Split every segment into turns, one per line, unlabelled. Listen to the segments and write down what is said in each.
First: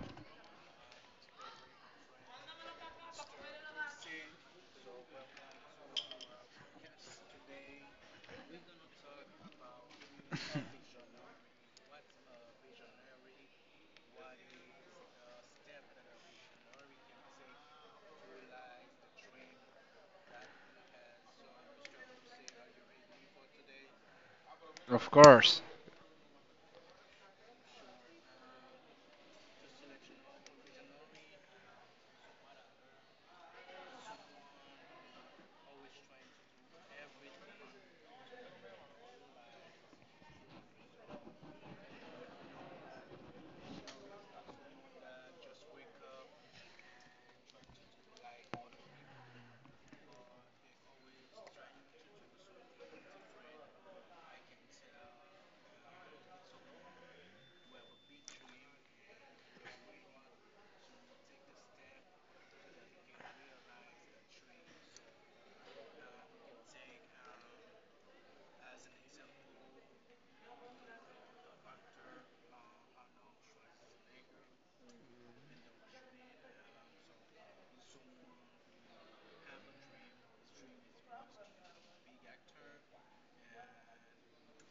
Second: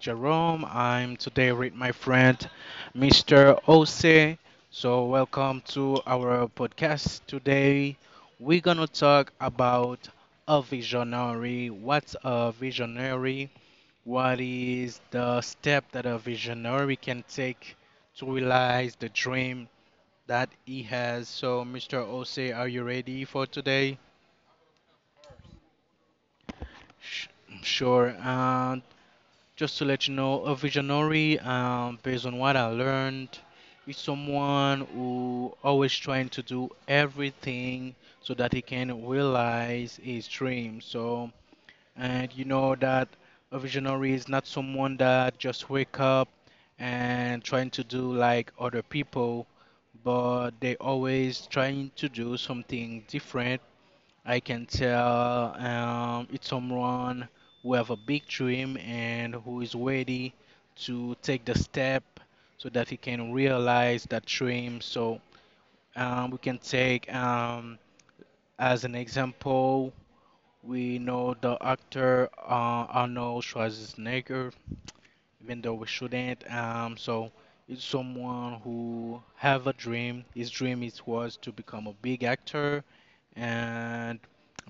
Jerome. I'm today with my friend, Mr. Ose. So, welcome to our podcast today. We're gonna talk about a visionary. What's a visionary? What is the step that a visionary can take to realize the dream that he has? So, Mr. Ose, are you ready for today?
Of course.
Sh- Sure. Just to let you know, a visionary, based on what I learned, is someone who always trying to do everything so that he can realize his dream. So, and you know that a visionary is not someone that just wake up and trying to do like other people, but they always trying to do something different. I can tell it's someone who have a big dream and who is ready to take the step so that he can realize that dream. So we can take as an example, we know the actor Arnold Schwarzenegger, even though we shouldn't. So it's someone who have a dream. His dream is was to become a big actor, and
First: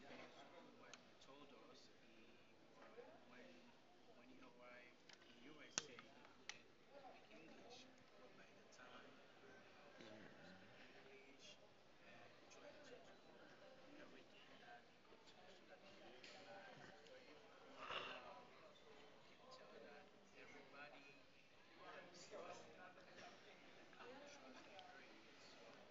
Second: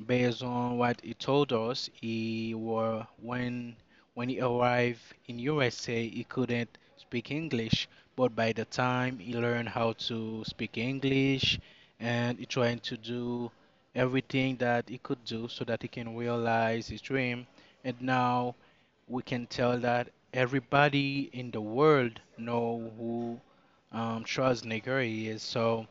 based on what he told us, he were when he arrived in USA, he couldn't speak English. But by the time he learned how to speak English, and he trying to do everything that he could do so that he can realize his dream. And now we can tell that everybody in the world know who Charles Negri is. So,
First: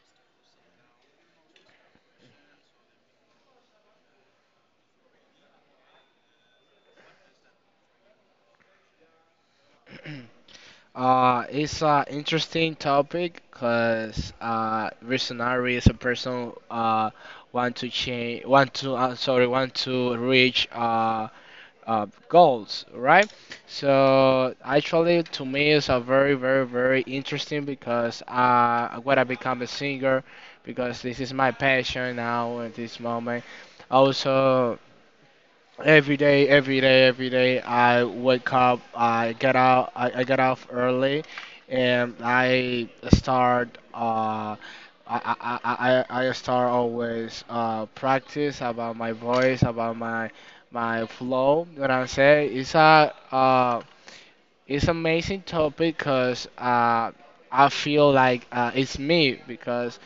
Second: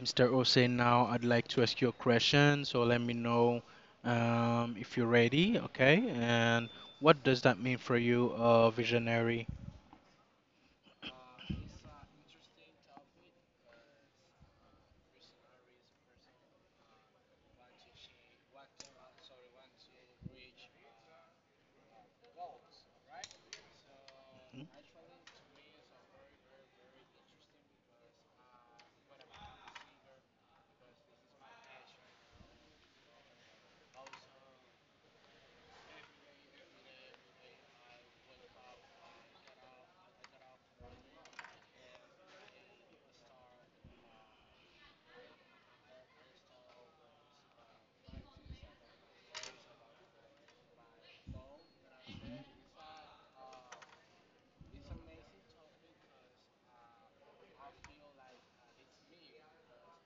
Mr. Ose, now I'd like to ask you a question. So let me know if you're ready, okay? And what does that mean for you, visionary?
It's an interesting topic because reasonary is a person want to change, want to reach goals, right? So actually, to me, it's a very, very, very interesting because I want to become a singer, because this is my passion now at this moment. Also, every day, I wake up, I get out, I get off early, and I start. I start always practice about my voice, about my flow. What I'm saying, it's a it's amazing topic because I feel like it's me because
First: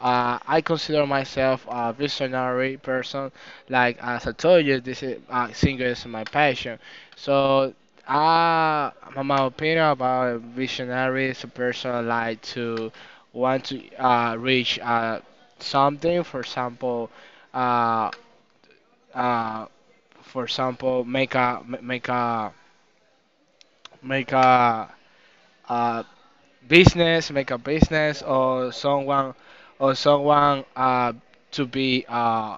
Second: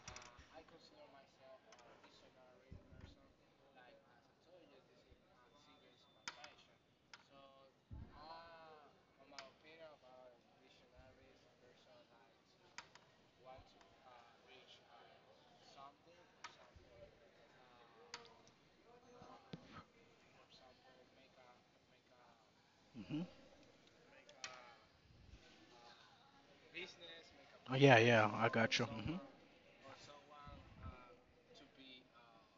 I consider myself a visionary person. Like as I told you, this is singing is my passion. So uh, my opinion about a visionary is a person like to want to reach something. For example, uh, uh, make make a
Mhm.
make a uh, business, make a
Oh, yeah,
business,
yeah, I got you. Hmm.
or someone to be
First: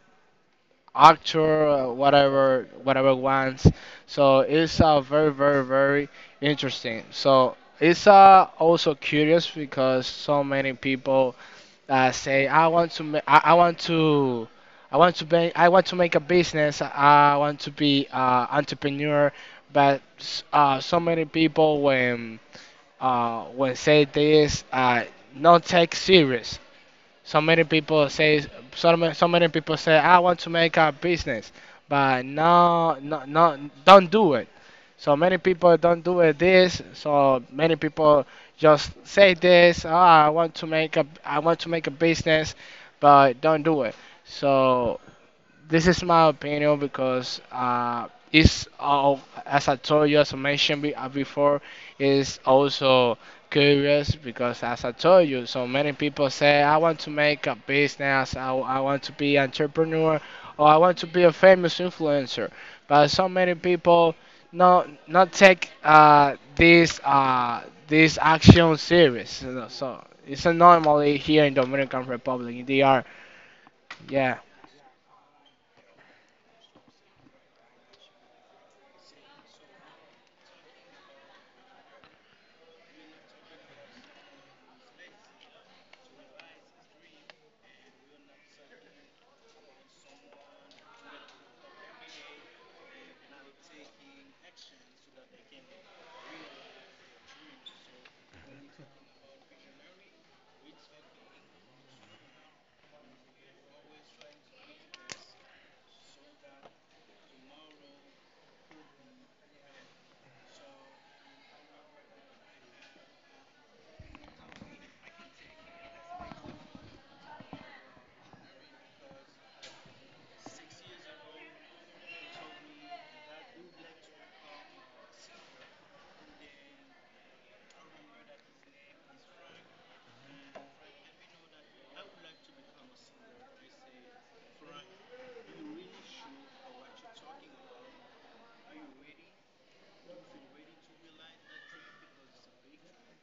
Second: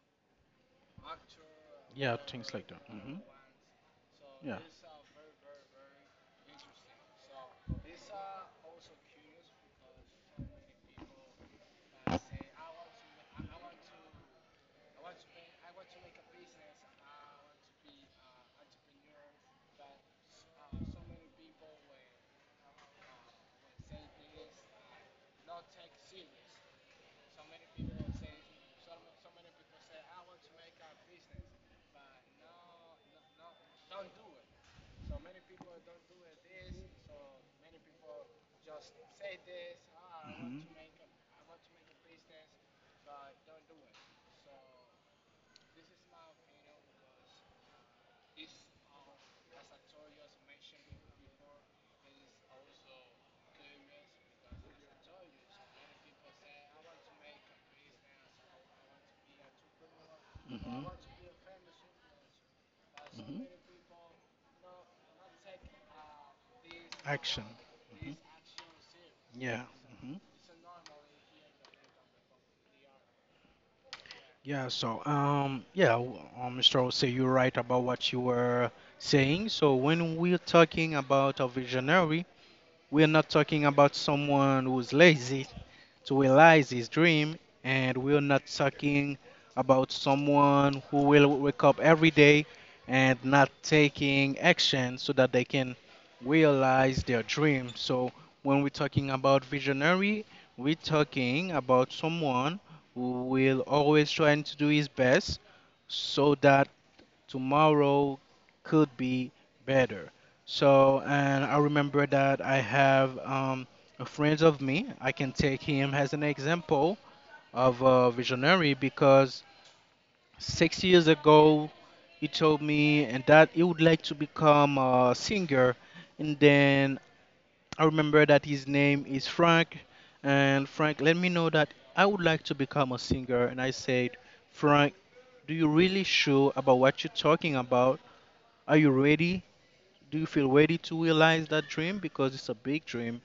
actor,
Yeah, things
whatever,
like that.
whatever
Hmm.
wants. So
Yeah.
it's very, very, very interesting. So it's also curious because so many people say, I want to. I want to be, I want to make a business. I want to be entrepreneur, but so many people when say this not take serious. So many people say so many people say I want to make a business, but no, no, no, don't do it. So many people don't do it this. So many people just say this. Oh, I want
Hmm.
to make a I want to make a business, but don't do it. So this is my opinion because it's all, as I told you, as I mentioned before, is also curious because as I told you, so many people say I want to make a business, I want to be entrepreneur,
Hmm.
or I
Hmm.
want to be a famous influencer, but so many people not take this
Action. Hmm.
this action serious. You
Yeah.
know, so
Hmm.
it's normally here in Dominican Republic. They are yeah.
Yeah. So, yeah, Mr. Ose, you're right about what you were saying. So, when we're talking about a visionary, we're not talking about someone who's lazy to realize his dream. And we're not talking about someone who will wake up every day and not taking action so that they can realize their dream. So when we're talking about visionary, we're talking about someone who will always trying to do his best so that tomorrow could be better. So, and I remember that I have a friend of me. I can take him as an example of a visionary because 6 years ago he told me and that he would like to become a singer. And then I remember that his name is Frank. And Frank let me know that I would like to become a singer. And I said, Frank, do you really sure about what you're talking about? Are you ready? Do you feel ready to realize that dream? Because it's a big dream.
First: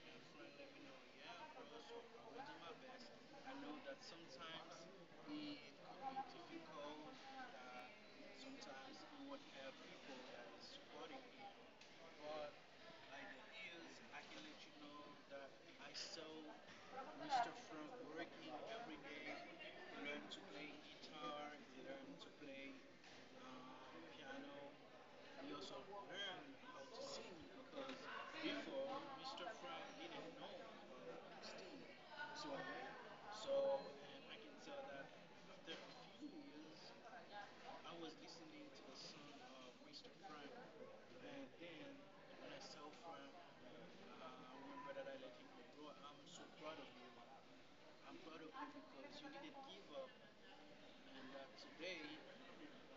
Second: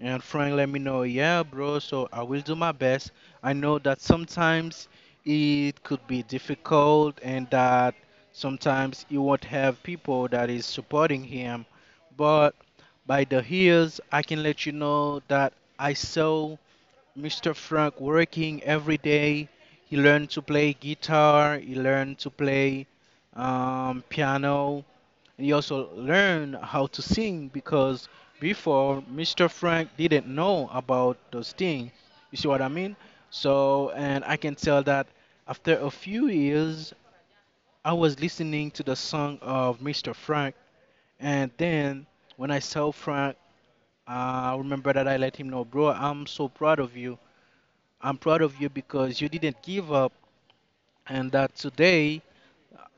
And Frank let me know, yeah, bro, so I will do my best. I know that sometimes it could be difficult and that sometimes you won't have people that is supporting him. But by the heels, I can let you know that I saw Mr. Frank working every day. He learned to play guitar, he learned to play piano, you also learn how to sing because before Mr. Frank didn't know about those things. You see what I mean? So, and I can tell that after a few years, I was listening to the song of Mr. Frank, and then when I saw Frank, I remember that I let him know, bro, I'm so proud of you. I'm proud of you because you didn't give up, and that today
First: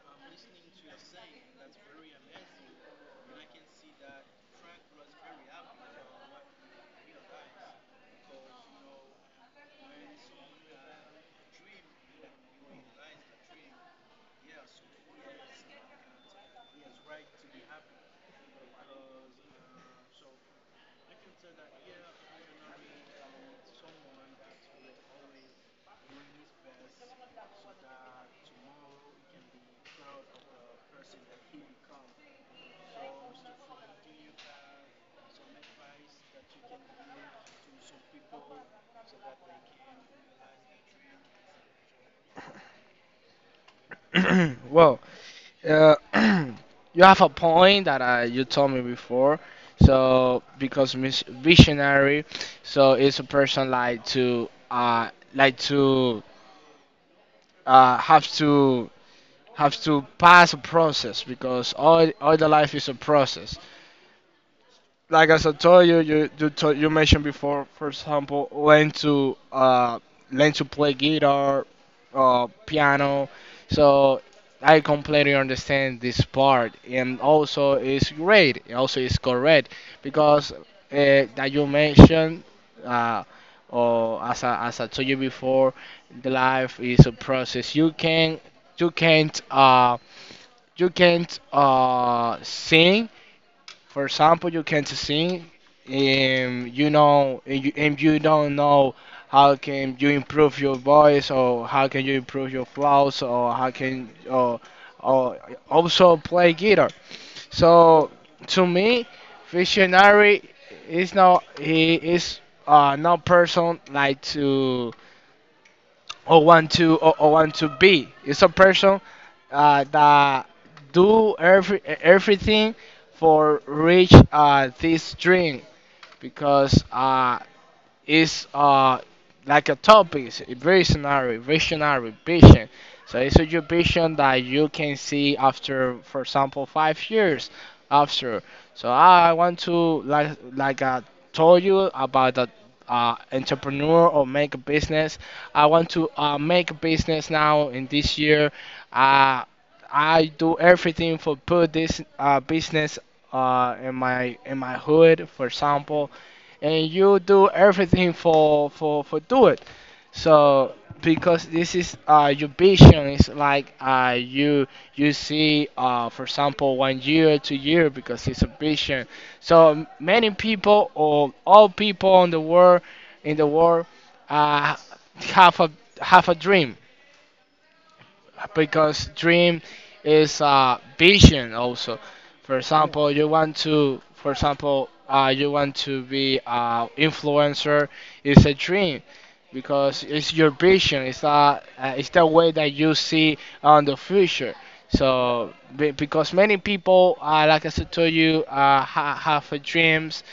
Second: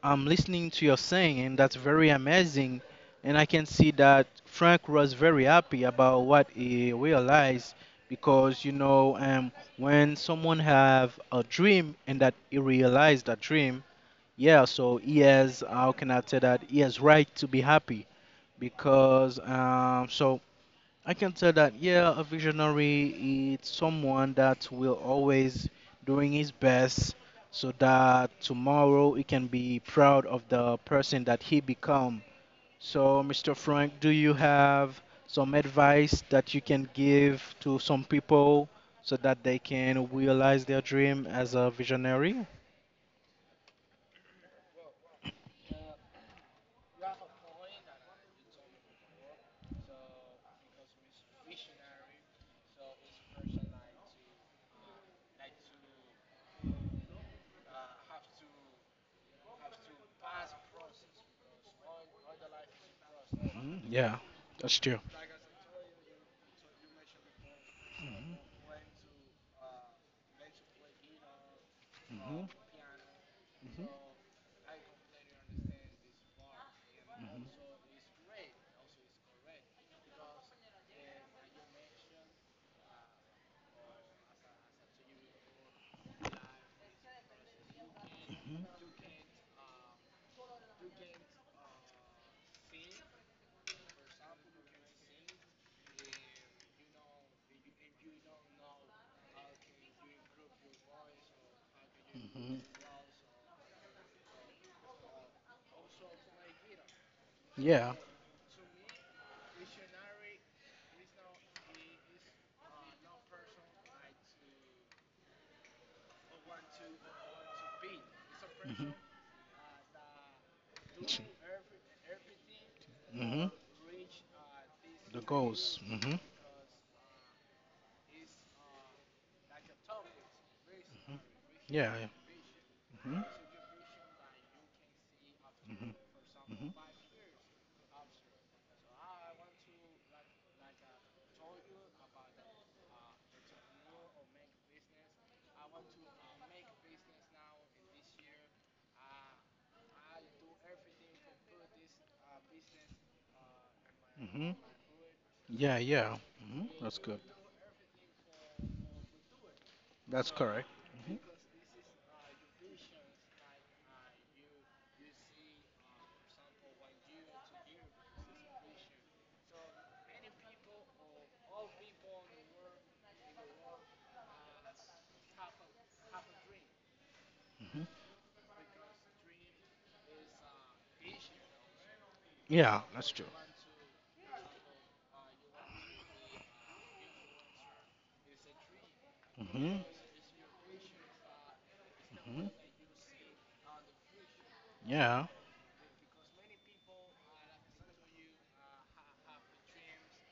I'm listening to your saying, and that's very amazing. And I can see that Frank was very happy about what he realized because when someone have a dream and that he realized that dream, yeah. So he has, how can I say that? He has right to be happy because so I can tell that, yeah, a visionary is someone that will always doing his best so that tomorrow he can be proud of the person that he become. So, Mr. Frank, do you have some advice that you can give to some people so that they can realize their dream as a visionary?
Well. Uh, you have a point that you told me before. So because visionary, so it's a person like to have to have to pass a process because all the life is a process
Mhm. Yeah, that's true.
like as I told you, you mentioned before, for
Mhm.
example, learn to learn to play guitar,
Mhm.
piano.
Mhm.
So I completely understand this part, and also it's great. And also, it's correct because that you mentioned. Uh, or as as I told you before, the life is a process. You can you can't uh you can't sing, for example, you can't sing, and you know, and you don't know how can you improve your voice, or how can you improve your
Mhm.
flows, or how can, or also play guitar.
Yeah.
So to me, visionary is not he is not person like to oh 12 to be. It's a person that do every everything
Hmm.
for reach this
The
dream
goals. Hmm.
because is like a topic, it's a visionary,
Yeah.
visionary vision. So
Hmm.
it's a your vision that you can see
Hmm.
after, for example,
Hmm.
5 years after. So I want to I told you about the entrepreneur or make a business. I want to make a business now in this year. Uh, I do everything for put this business
Hmm.
in my hood, for
Yeah.
example,
Yeah. Hmm.
and
That's
you
good.
do everything for do it.
That's correct.
So
Hmm.
because this is your vision is like you you see for example 1 year 2 year because it's a vision. So many people or all people in the world in the world uh, have a have a dream
Hmm.
because dream is a vision also. For yeah,
Yeah. That's
example,
true.
you want to, for example, you want to be a influencer. It's a dream
Hmm.
because it's your vision. It's it's the
Hmm.
way that you see on the future.
Yeah.
So because many people, like I said to you, have a dreams,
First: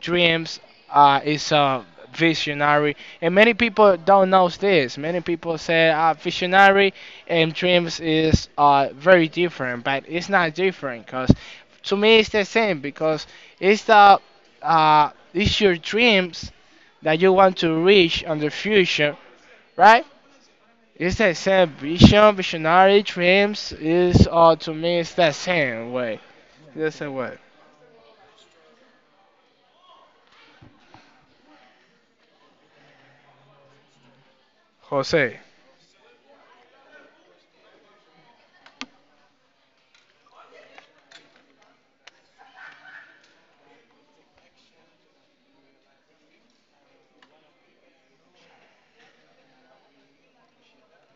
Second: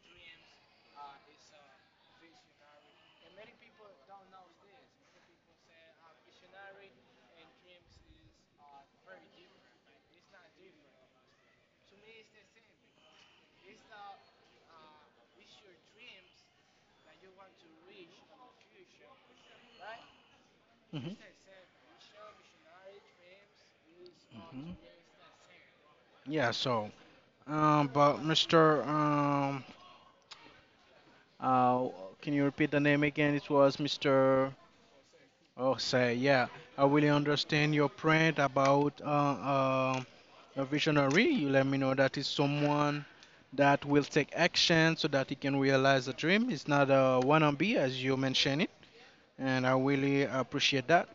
dreams is a visionary, and many people don't know this. Many people say visionary and dreams is very different, but it's not different because to me it's the same because it's the it's your dreams that you want to reach in the future, right?
Hmm.
It's the same vision, visionary, dreams is to
Hmm.
me it's the same way,
Yeah.
the
So,
same way.
but Mr. Uh, can you repeat the name again? It was Mr.
Jose.
Oh, say, yeah. I really understand your point about a visionary. You let me know that is someone that will take action so that he can realize a dream. It's not a wannabe, as you mentioned it, and I really appreciate that.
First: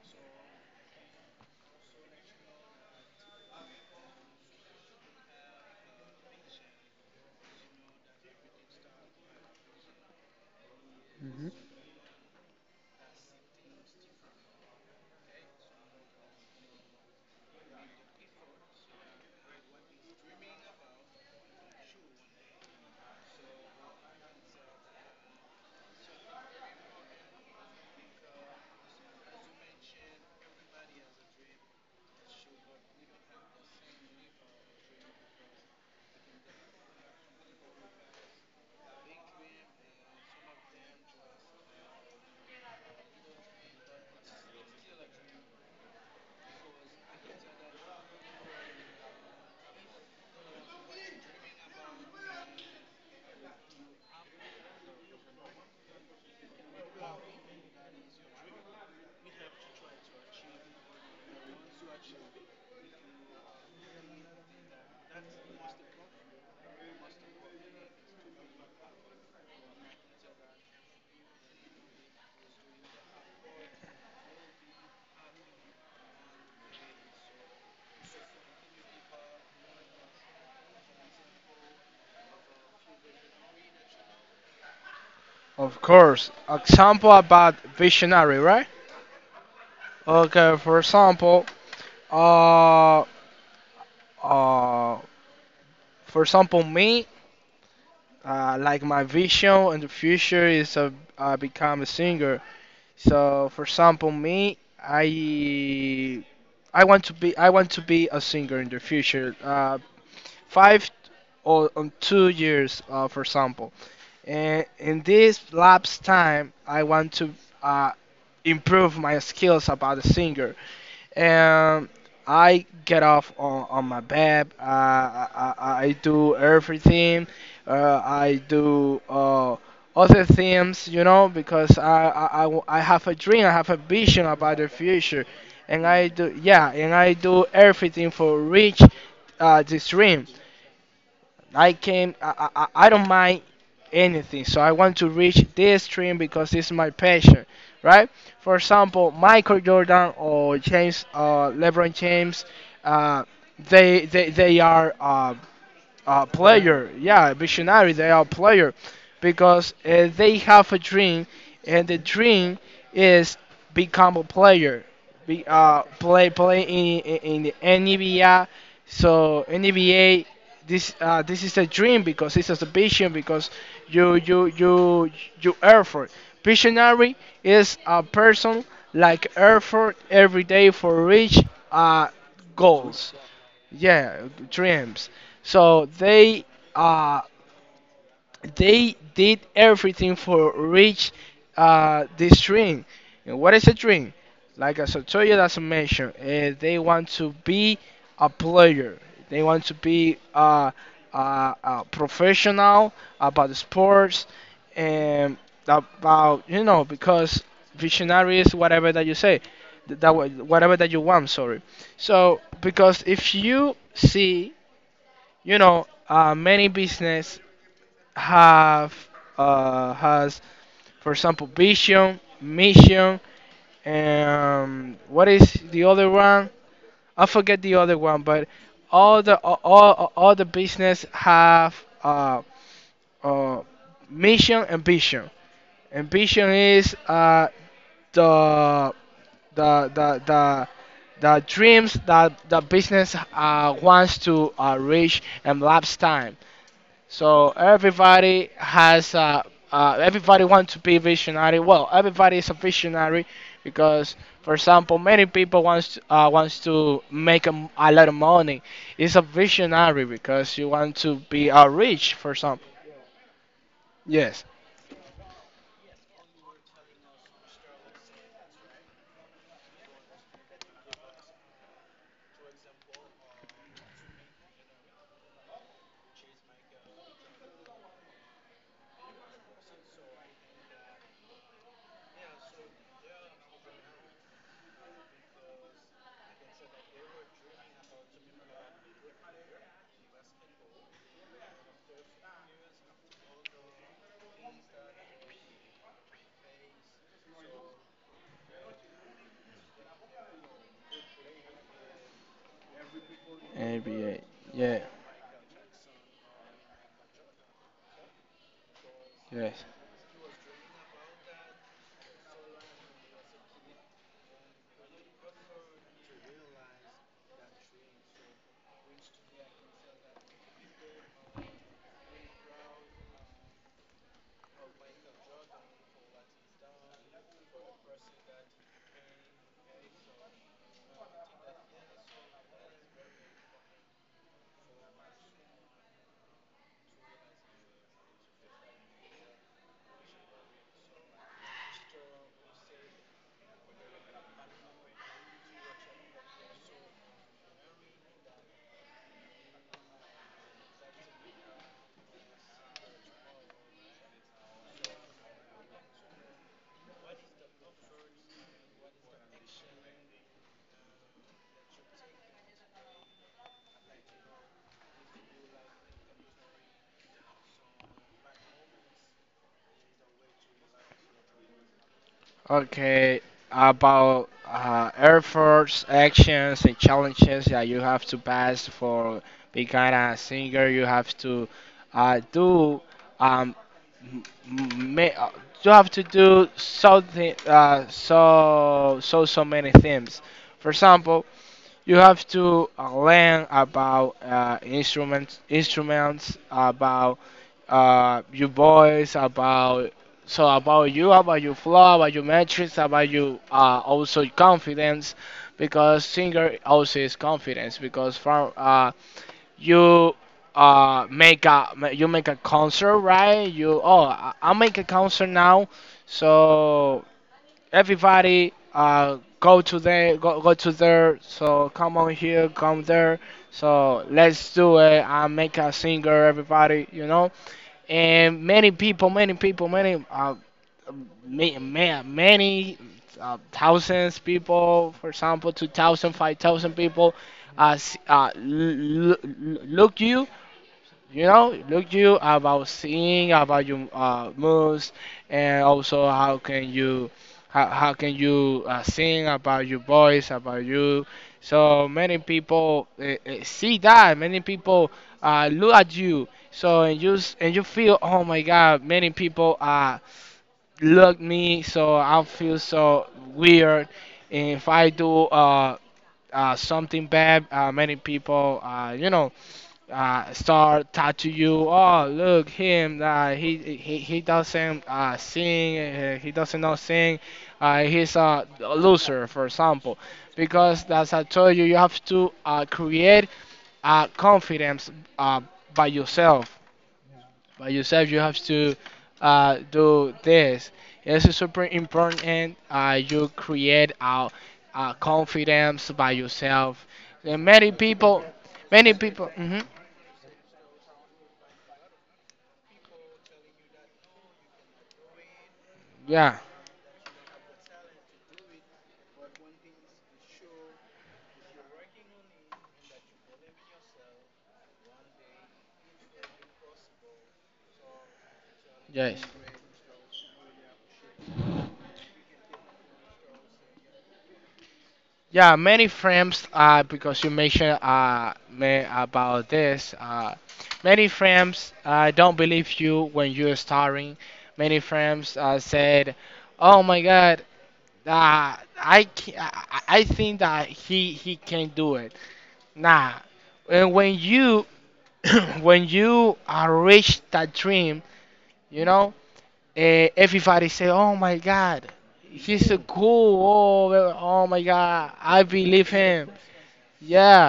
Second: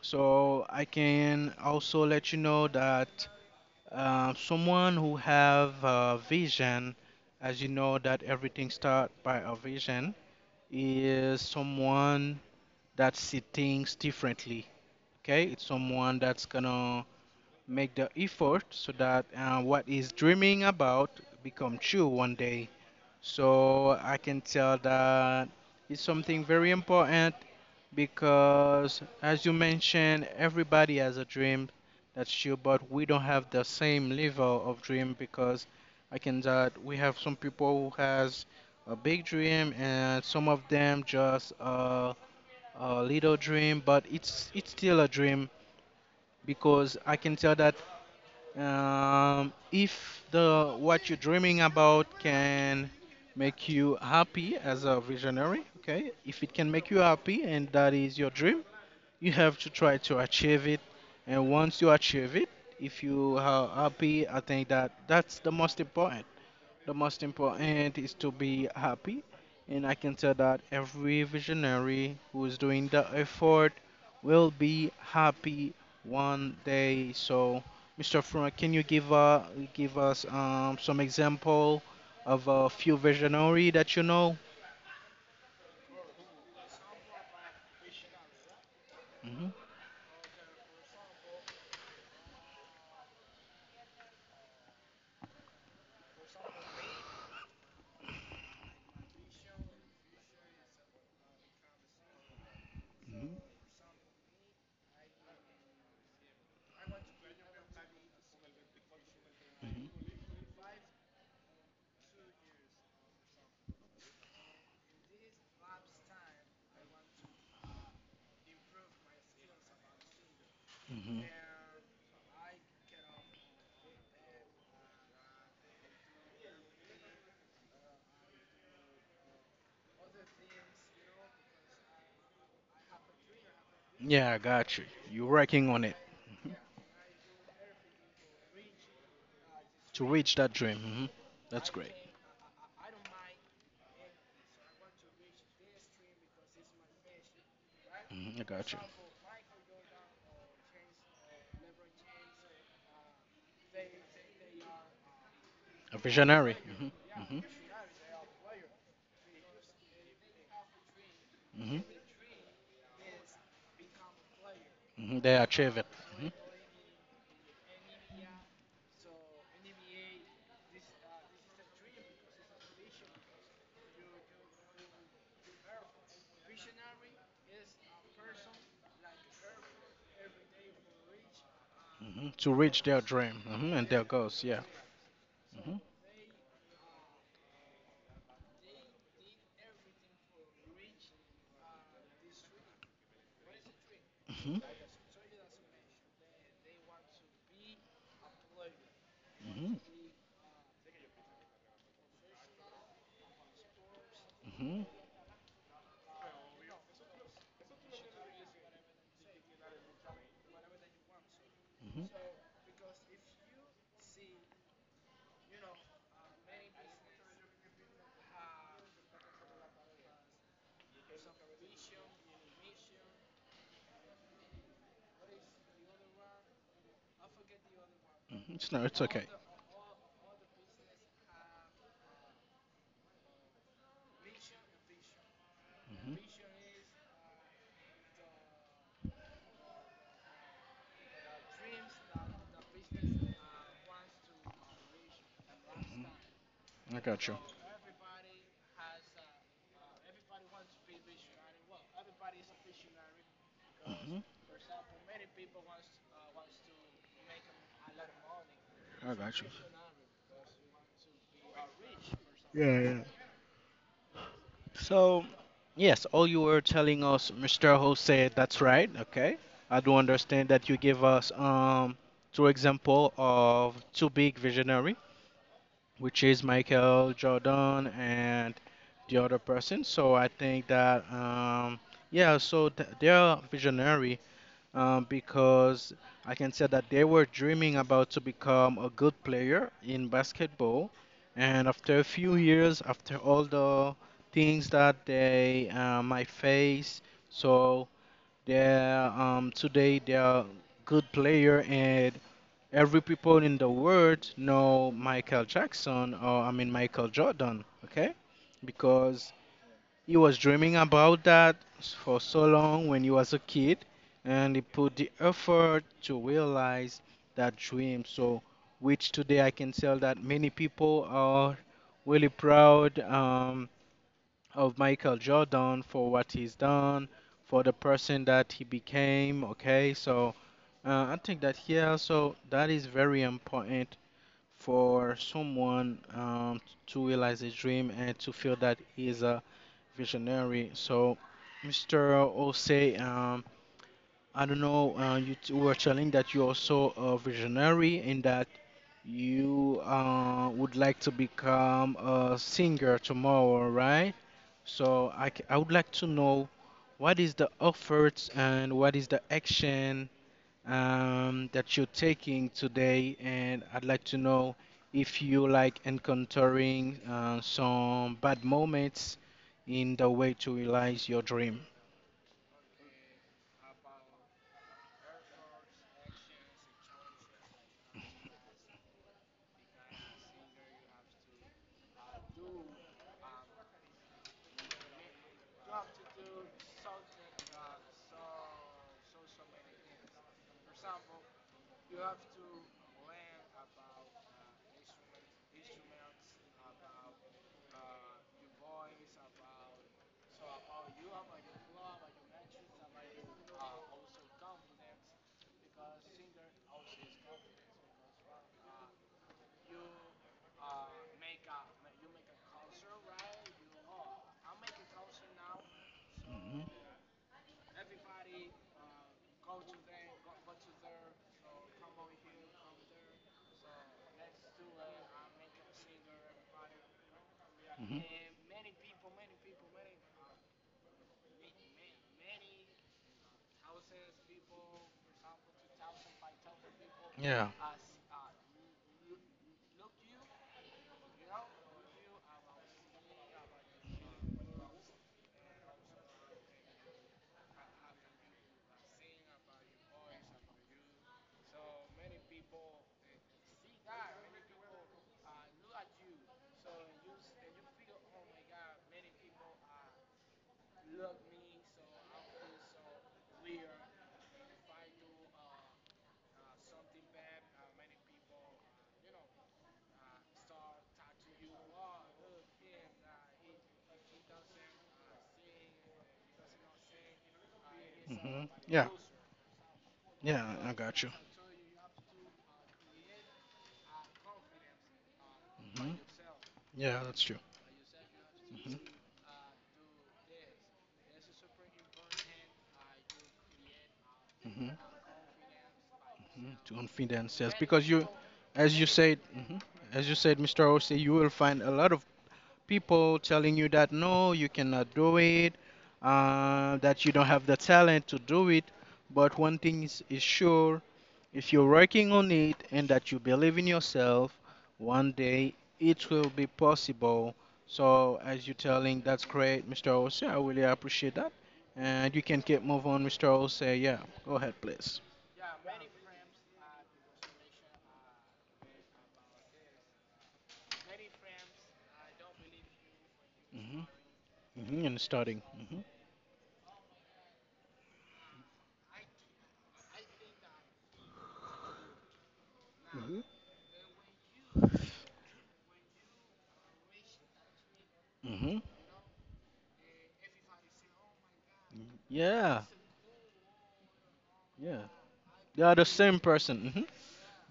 So I can also let you know that someone who have a vision, as you know that everything start by a vision, is someone that see things differently. Okay, it's someone that's gonna make the effort so that what is dreaming about become true one day. So I can tell that it's something very important because as you mentioned everybody has a dream. That's true, but we don't have the same level of dream because I can tell that we have some people who has a big dream and some of them just a little dream, but it's still a dream because I can tell that if the what you're dreaming about can make you happy as a visionary, okay? If it can make you happy and that is your dream, you have to try to achieve it. And once you achieve it, if you are happy, I think that that's the most important. The most important is to be happy, and I can tell that every visionary who is doing the effort will be happy one day. So, Mr. Frank, can you give give us some example of a few visionary that you know?
Of course. Example about visionary, right?
Hmm.
Okay, uh, uh, for example, me, like my vision in the future is become a singer. So,
Hmm.
for example, me, I want to be a singer in the future. Five or 2 years, for example. And in this lapse time, I want to uh, improve my skills about the singer.
Hmm.
And I get off on my bed. I do everything. I do other things, you know, because I have a dream, I have a vision
Yeah, I
about the
got you.
future.
You're working on
And
it
I do, yeah, and I do everything for reach this
to
dream.
reach that dream. Hmm. That's
I
great.
came. I don't mind anything. So I want to reach this dream because it's my passion, right?
Hmm. I
For
got you.
example, Michael Jordan or James, LeBron James, uh, they are.
A visionary.
Player.
Mhm.
Yeah,
Mhm.
visionary. They are player because they have a dream,
Mhm.
and the dream is become a player.
Mhm. They achieve it. Mhm.
Play in the NBA. So NBA. This is a dream because it's a vision because you you you you effort. Visionary is a person like effort every day for reach uh,
Mhm. To reach their
goals,
dream. Mhm. And their
yeah,
goals. Yeah.
dreams.
Mhm.
So uh, they did everything for reach this dream. And what is a dream?
Mhm.
Like as I told you, that's a mention. They want to be a player. They want to
Mhm.
be a professional about sports
Mhm.
and about, you know, because visionary is whatever that you say, whatever that you want. Sorry.
Mhm.
So because if you see, you know, many business have has, for example, vision, mission, and what is the other one. I forget the other one, but
Mhm. It's no, it's okay.
all the all the business have uh, uh, mission and vision, and
Mhm.
vision is the the the the the dreams that the business wants to reach in lifetime.
I got you.
So everybody has everybody wants to be visionary. Well, everybody is a visionary because,
Mhm.
for example, many people wants to, wants to make a lot of money.
I
It's a
got you.
visionary because you want to be rich, for example.
Yeah, yeah.
Yes.
So, yes, all you were telling us, Mr. Ho said that's right. Okay, I do understand that you give us two example of two big visionary, which is Michael Jordan and the other person. So I think that yeah, so they're visionary because I can say that they were dreaming about to become a good player in basketball, and after a few years, after all the things that they might face, so they're today they're good player and. Every people in the
ABA.
world
Yeah.
know Michael Jackson, or I mean Michael Jordan, okay? Because
Yes.
you was dreaming about that for so long when you was a kid, and it put the effort to realize that dream. So, which today I can tell that many people are really proud of Michael Jordan for what he's done, for the person that he became. Okay, so I think that here also that is very important for someone to realize a dream and to feel that he is a visionary. So, Mr. Osei, I don't know, you were telling that you also a visionary in that you would like to become a singer tomorrow, right? So, I would like to know what is the efforts and what is the action that you're taking today, and I'd like to know if you like encountering some bad moments in the way to realize your dream.
Okay, about efforts, actions, and challenges that you have to pass for becoming a singer. You have to do um, m- m- ma- uh, you have to do something so many things. For example, you have to learn about instruments, instruments about your voice, about so about you, about your flow, about your metrics, about you also your confidence, because singer also is confidence. Because from you make you make a concert, right? You oh I make a concert now,
Mhm.
so everybody go to there, go to there, so come on here, come there, so let's do it, I make a singer, everybody, you know,
Mhm.
and many many thousands people, for example, 2,000, 5,000 people
Yeah.
l- look you, you know, look you about seeing about your moves, and also how can you how can you sing about your voice, about you. So many people see that. Many people look at you. So and and you feel, oh my God, many people look me. So I feel so weird. And if I do something bad, many people, you know, start tattoo you. Oh, look him. He doesn't sing. He doesn't know sing. He's a
Mhm. Yeah.
loser, for example,
Yeah, I
because
got you.
as I told you, you have to create confidence uh, by
Hmm.
yourself.
Yeah, that's true.
By yourself, you have to
Hmm.
do this. This is super important. You create
Hmm.
confidence by
Hmm. To
yourself.
confidence,
And
yes,
many
because you,
people,
as you
many
said,
people.
mhm,
Mhm.
as you said, Mr. OC, you will find a lot of people telling you that no, you cannot do it, that you don't have the talent to do it. But one thing is sure, if you're working on it and that you believe in yourself, one day it will be possible. So, as you're telling,
Yes.
that's great, Mr. Ose. I really appreciate that. And you can keep move on, Mr. Ose. Yeah, go ahead, please.
Yeah, many frames because you mentioned me about this. Many frames don't believe you when you're
Hmm.
starring. Many
Hmm. And
frames
starting. Hmm.
said, "Oh my God, I, ca- I think that he can do it." Nah,
Mhm.
and when you when you reach that dream,
Hmm.
you know everybody say, "Oh my God,
Yeah,
he's so cool! Oh, well, oh my
yeah.
God, I
They are the
believe
same
him."
person. Hmm.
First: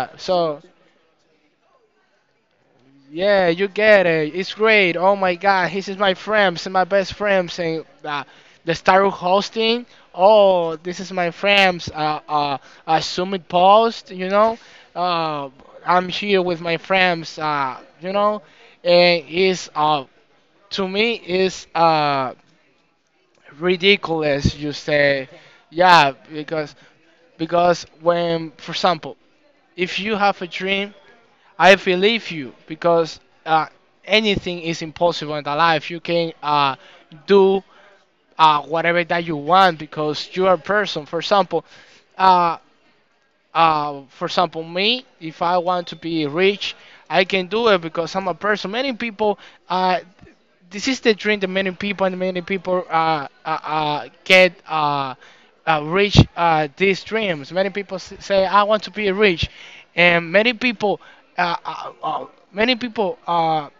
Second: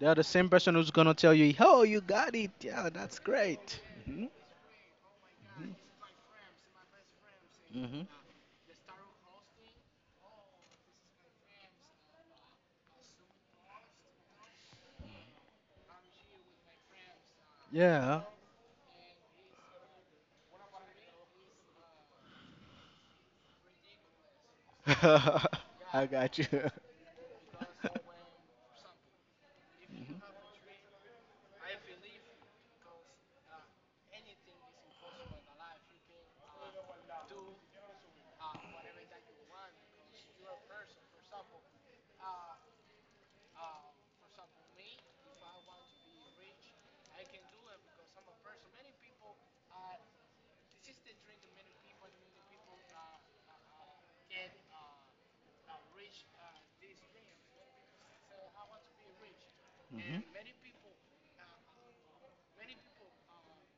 They are the same
So
person who's gonna tell you, "Oh, you got it. Yeah, that's
yeah, you
great."
get
Hmm.
it. It's great. Oh my God, he's my friends and my best friends and
Hmm.
the star of hosting. Oh, this is my friends. Summit post. Uh, I'm here with my friends.
Yeah.
And it's to me is ridiculous you say,
I
yeah,
got you.
because when, for example, if you have a dream, I believe you because, uh, anything is impossible in the life. You can, do whatever that you want because you are a person, for example. uh, for example, me, if I want to be rich, I can do it because I'm a person. Many people, uh, this is the dream that many people, and many people get reach these dreams. Many people say, "I want to be rich," and many people, uh, uh, uh, many people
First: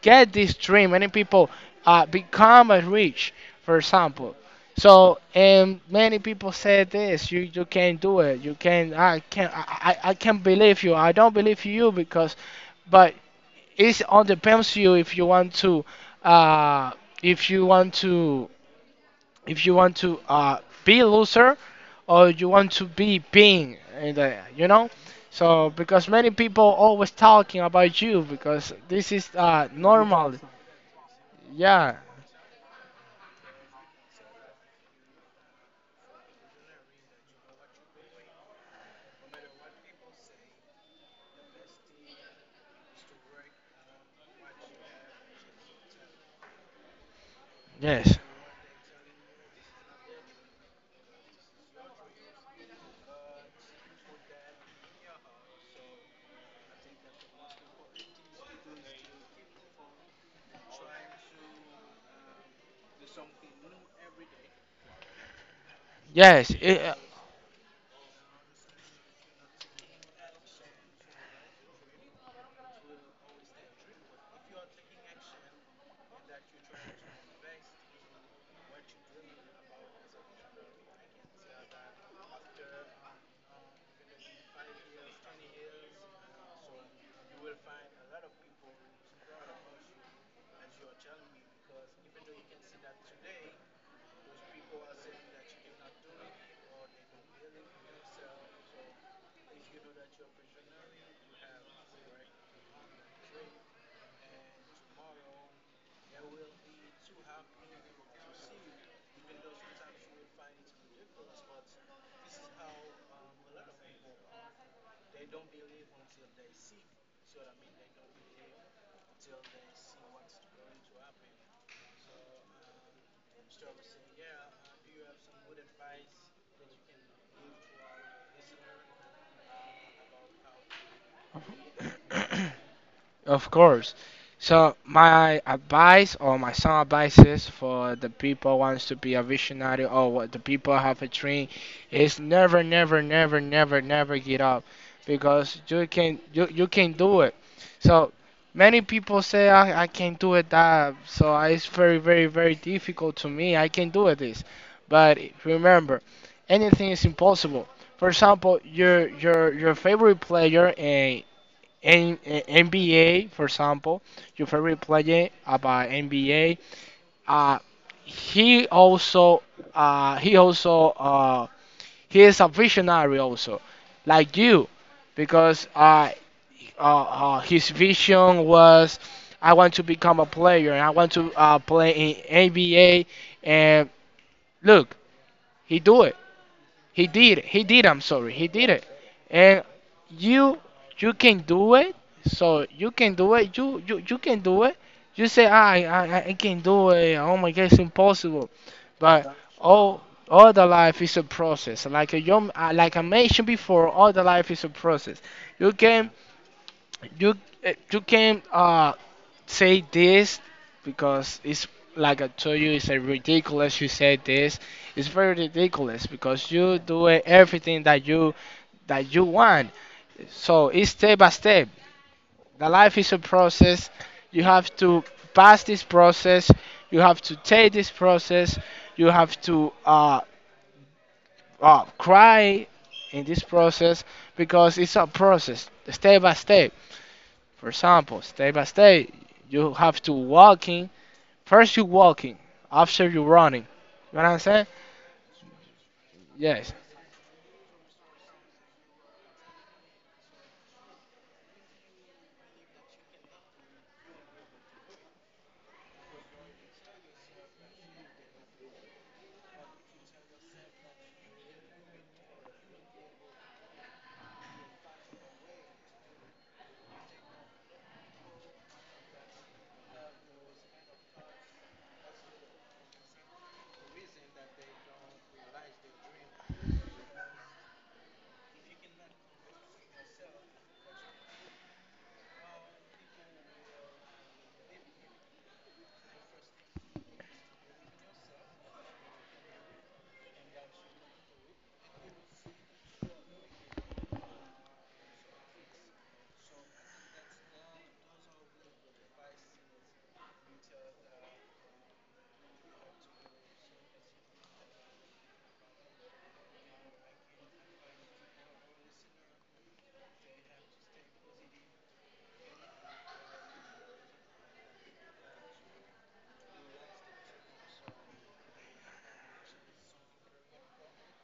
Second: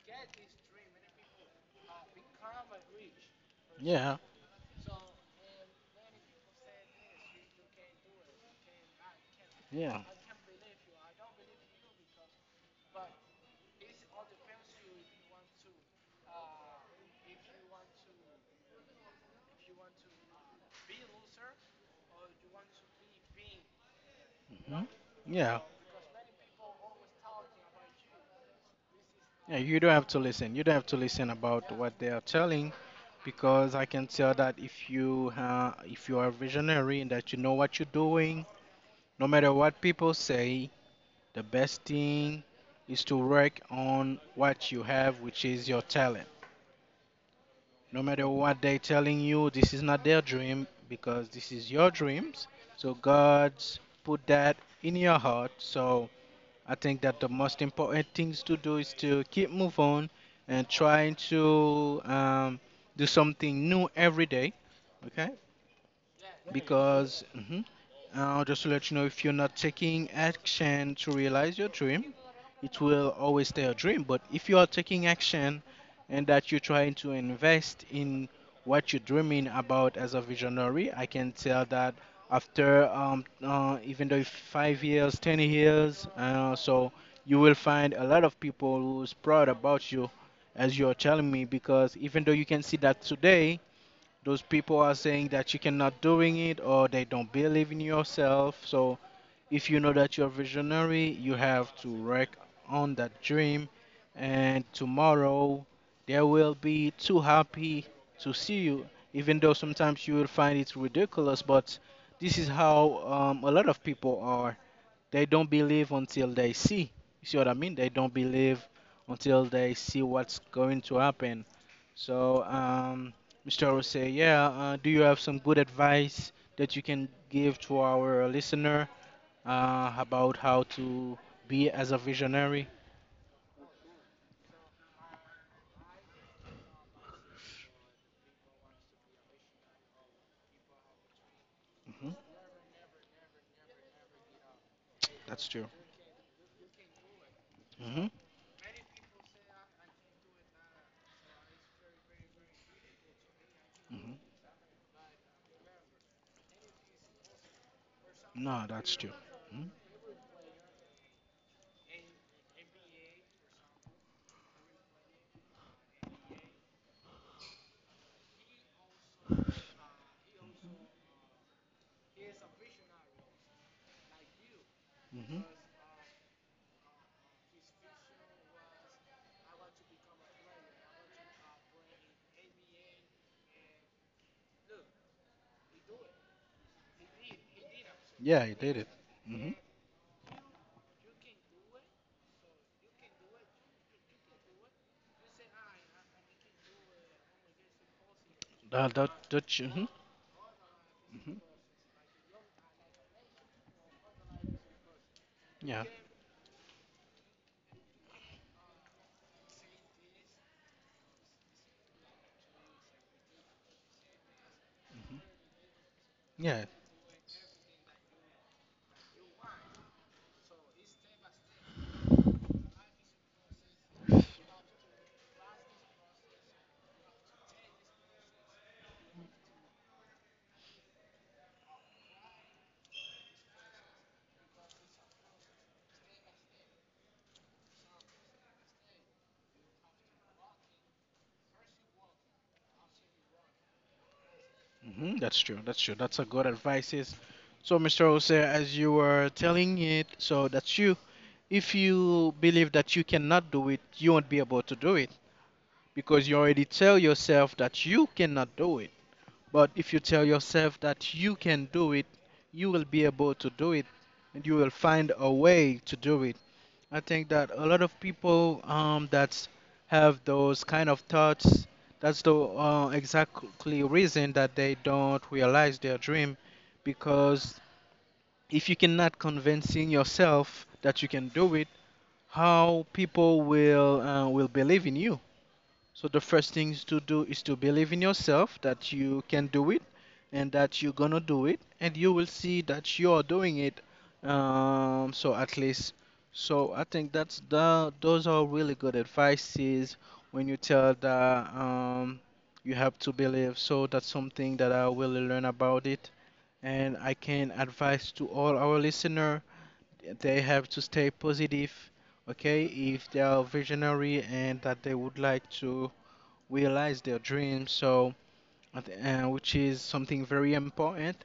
get this dream. Many people become a rich, for
Yeah.
example. So, and many people say this: you can't do it. You can. I can I
Yeah.
I I can't believe you. I don't believe you because, but it's all depends you. If you want to, uh, if you want to, if you want to uh be a loser, or you want to be being, and.
Hmm? Yeah.
So because many people always talking about you because this is
Yeah, you don't have to
normal,
listen. You don't have to listen about what
yeah.
they are telling, because I can tell that if you are visionary and that you know what you're doing, no matter what people say, the best thing is to work on what you have, which is your talent. No
Yes.
matter what they're telling you, this is not their dream because this is your dreams. So God put that in your heart. So I think that the most important things to do is to keep move on and try to do something new every day. Okay,
Yes. It,
because just to let you know, if you're not taking action to realize your dream, it will always stay a dream. But if you are taking action and that you're trying to invest in what you're dreaming about as a visionary, I can tell that after even though 5 years, 10 years, so you will find a lot of people who's proud about you, as you're telling me, because even though you can see that today. Those people are saying that you cannot doing it or they don't believe in yourself. So if you know that you're visionary, you have to work on that dream, and tomorrow they will be too happy to see you, even though sometimes you will find it ridiculous, but this is how a lot of people are. They don't believe until they see. You see what I mean? They don't believe until they see what's going to happen. So, Mr. will say, yeah, do you have some good advice that you can give to our listener about how to be as a
uh,
visionary.
Of course. So my advice, or my some advices for the people wants to be a visionary, or what the people have a dream, is
Hmm.
never, never, never, never, never get up
That's
because
true.
you can do it.
Hmm.
So many people say I can't do it that. So it's very difficult to me. I can do
Hmm.
it this, but remember, anything is impossible. For example,
No, that's
your
true.
your
Hmm.
your favorite player NBA, for example, your favorite player about NBA. Uh, he also he also he is a visionary also, like you,
Hmm.
because his vision was, "I want to become a player. I want to play in NBA," and look, he do it. He did. He did. I'm sorry.
Yeah,
He
he
did
did
it.
it. Hmm.
And you, you can do it. So you can do it. You can do it. You say, "Ah, I can do it. Oh my God, it's impossible."
That, that,
But
that, hmm.
all the life is a
Hmm.
process. Like a young, like I mentioned before, all the life is a process. You
Yeah,
can, you, you can. Say this because it's like I told you, it's a ridiculous you said this. It's very ridiculous because
yeah.
you do everything that you want. So it's step by step. The life is a process. You have to pass this process. You have to take this process. You have to cry in this process because it's a process, step by step. For example, step by step, you have to walk. First you walking, after you running. You know what I'm saying?
Hmm. That's true. That's true. That's a good
Yes.
advices. So, Mr. Jose, as you were telling it, so that's you. If you believe that you cannot do it, you won't be able to do it because you already tell yourself that you cannot do. But if you tell yourself that you can do it, you will be able to do it and you will find a way to do it. I think that a lot of people that have those kind of thoughts, that's the exactly reason that they don't realize their dream, because if you cannot convincing yourself that you can do it, how people will believe in you? So the first things to do is to believe in yourself that you can do it and that you're gonna do it and you will see that you're doing it. So at least, so I think that's the, those are really good advices when you tell that you have to believe. So that's something that I will learn about it and I can advise to all our listener, they have to stay positive, okay, if they are visionary and that they would like to realize their dreams. So, which is something very important,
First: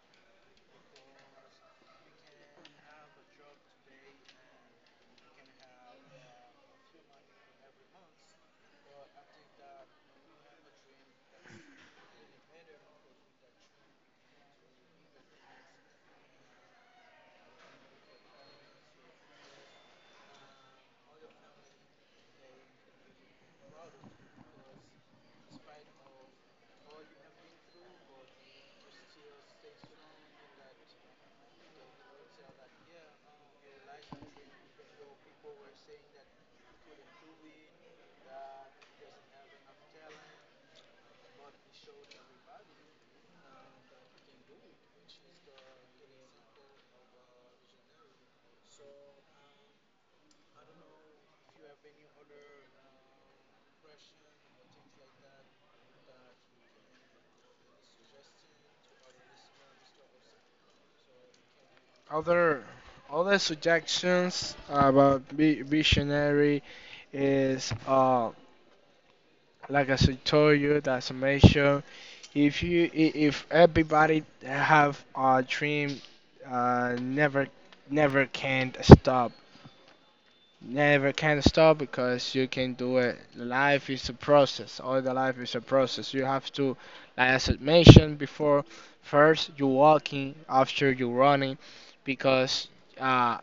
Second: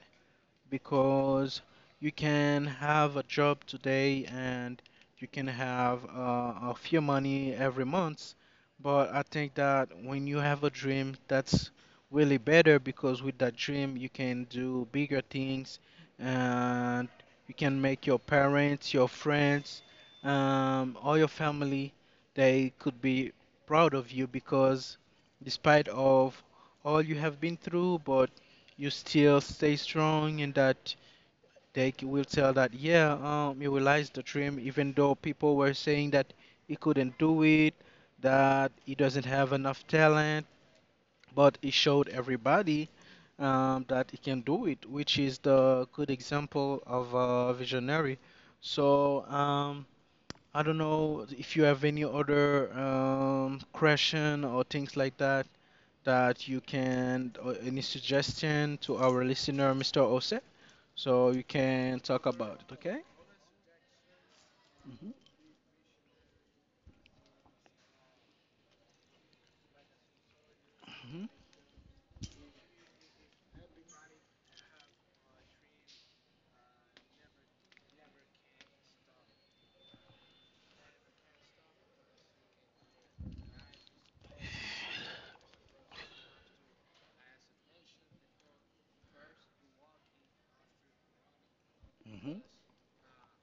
because you can have a job today and you can have a few money every month. But I think that when you have a dream, that's really better because with that dream, you can do bigger things and you can make your parents, your friends, all your family, they could be proud of you because despite of all you have been through, but you still stay strong and that will tell that, yeah, you realized the dream even though people were saying that he couldn't do it, that he doesn't have enough talent, but he showed everybody, that he can do it, which is the good example of a visionary. So I don't know if you have any other question or things like that that you can or any suggestion to our listener, Mr. Ose? So you can talk about
Other,
it. Okay.
other suggestions
Mhm.
about visionary is like I said told you that
Mhm.
summation. If you if everybody have a dream, never, never can stop. Never can stop because you can do it. Life is a process. All the life is a process. You have to, like as I mentioned before, first you walking, after you running,
Mhm.
because uh,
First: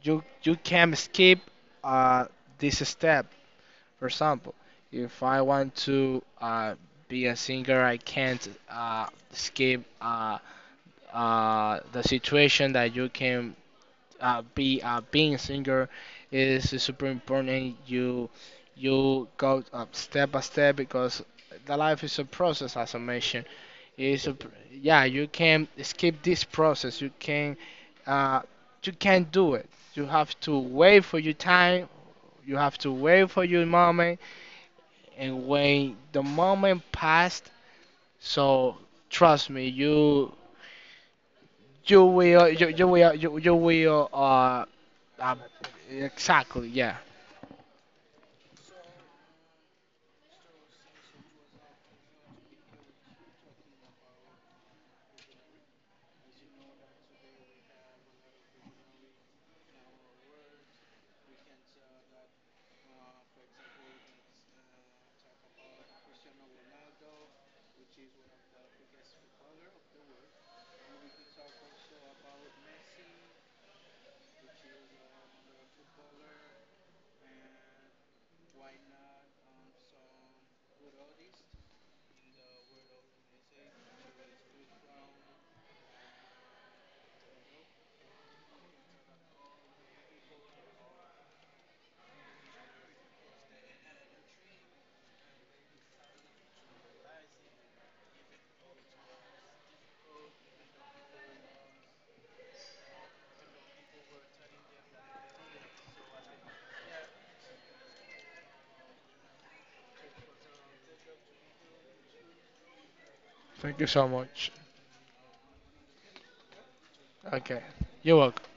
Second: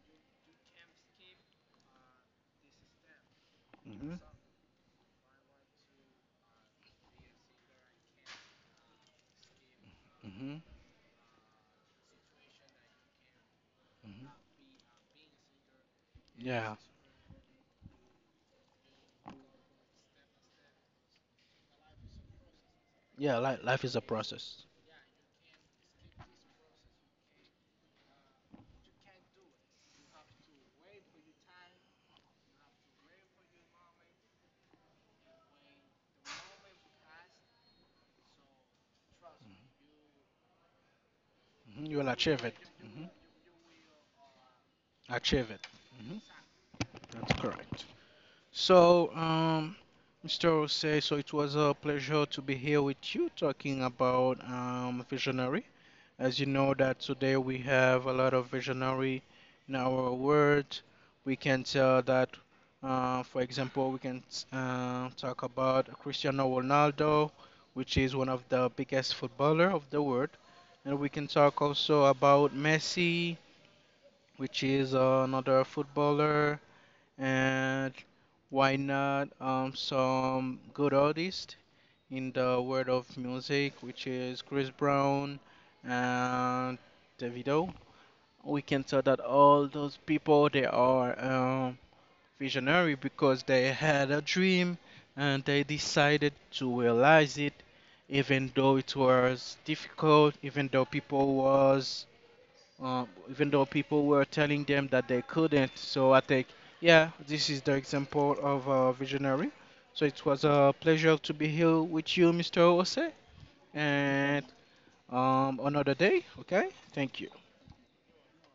you can skip, uh, this step. For
Mhm.
example, if I want to be a singer, I can't uh, skip uh,
Mhm.
uh, the situation that you can
Mhm.
be being a singer is
Yeah.
super important. You go up step by step because the life is a process, as I
Yeah.
mentioned.
Li- life is a
It's a
process.
yeah. You can skip this process. You can, uh, you can't do it. You have to wait for your time. You have to wait for your moment. And when the moment passed, so trust me,
Mhm. You will achieve it. Mhm.
you will uh
Achieve it. Mhm.
exactly, yeah.
That's correct. So, Mr. Osei, so it was a pleasure to be here with you talking about visionary. As you know that today we have a lot of visionary in our world. We can tell that, for example, we can talk about Cristiano Ronaldo, which is one of the biggest footballer of the world, and we can talk also about Messi, which is another footballer, and why not some good artist in the world of music, which is Chris Brown and Davido. We can tell that all those people they are visionary because they had a dream and they decided to realize it, even though it was difficult, even though people was even though people were telling them that they couldn't. So I think, yeah, this is the example of a visionary. So it was a pleasure to be here with you, Mr. Ose,
Thank you so
and
much.
another day. Okay, thank you.
Okay. You're welcome.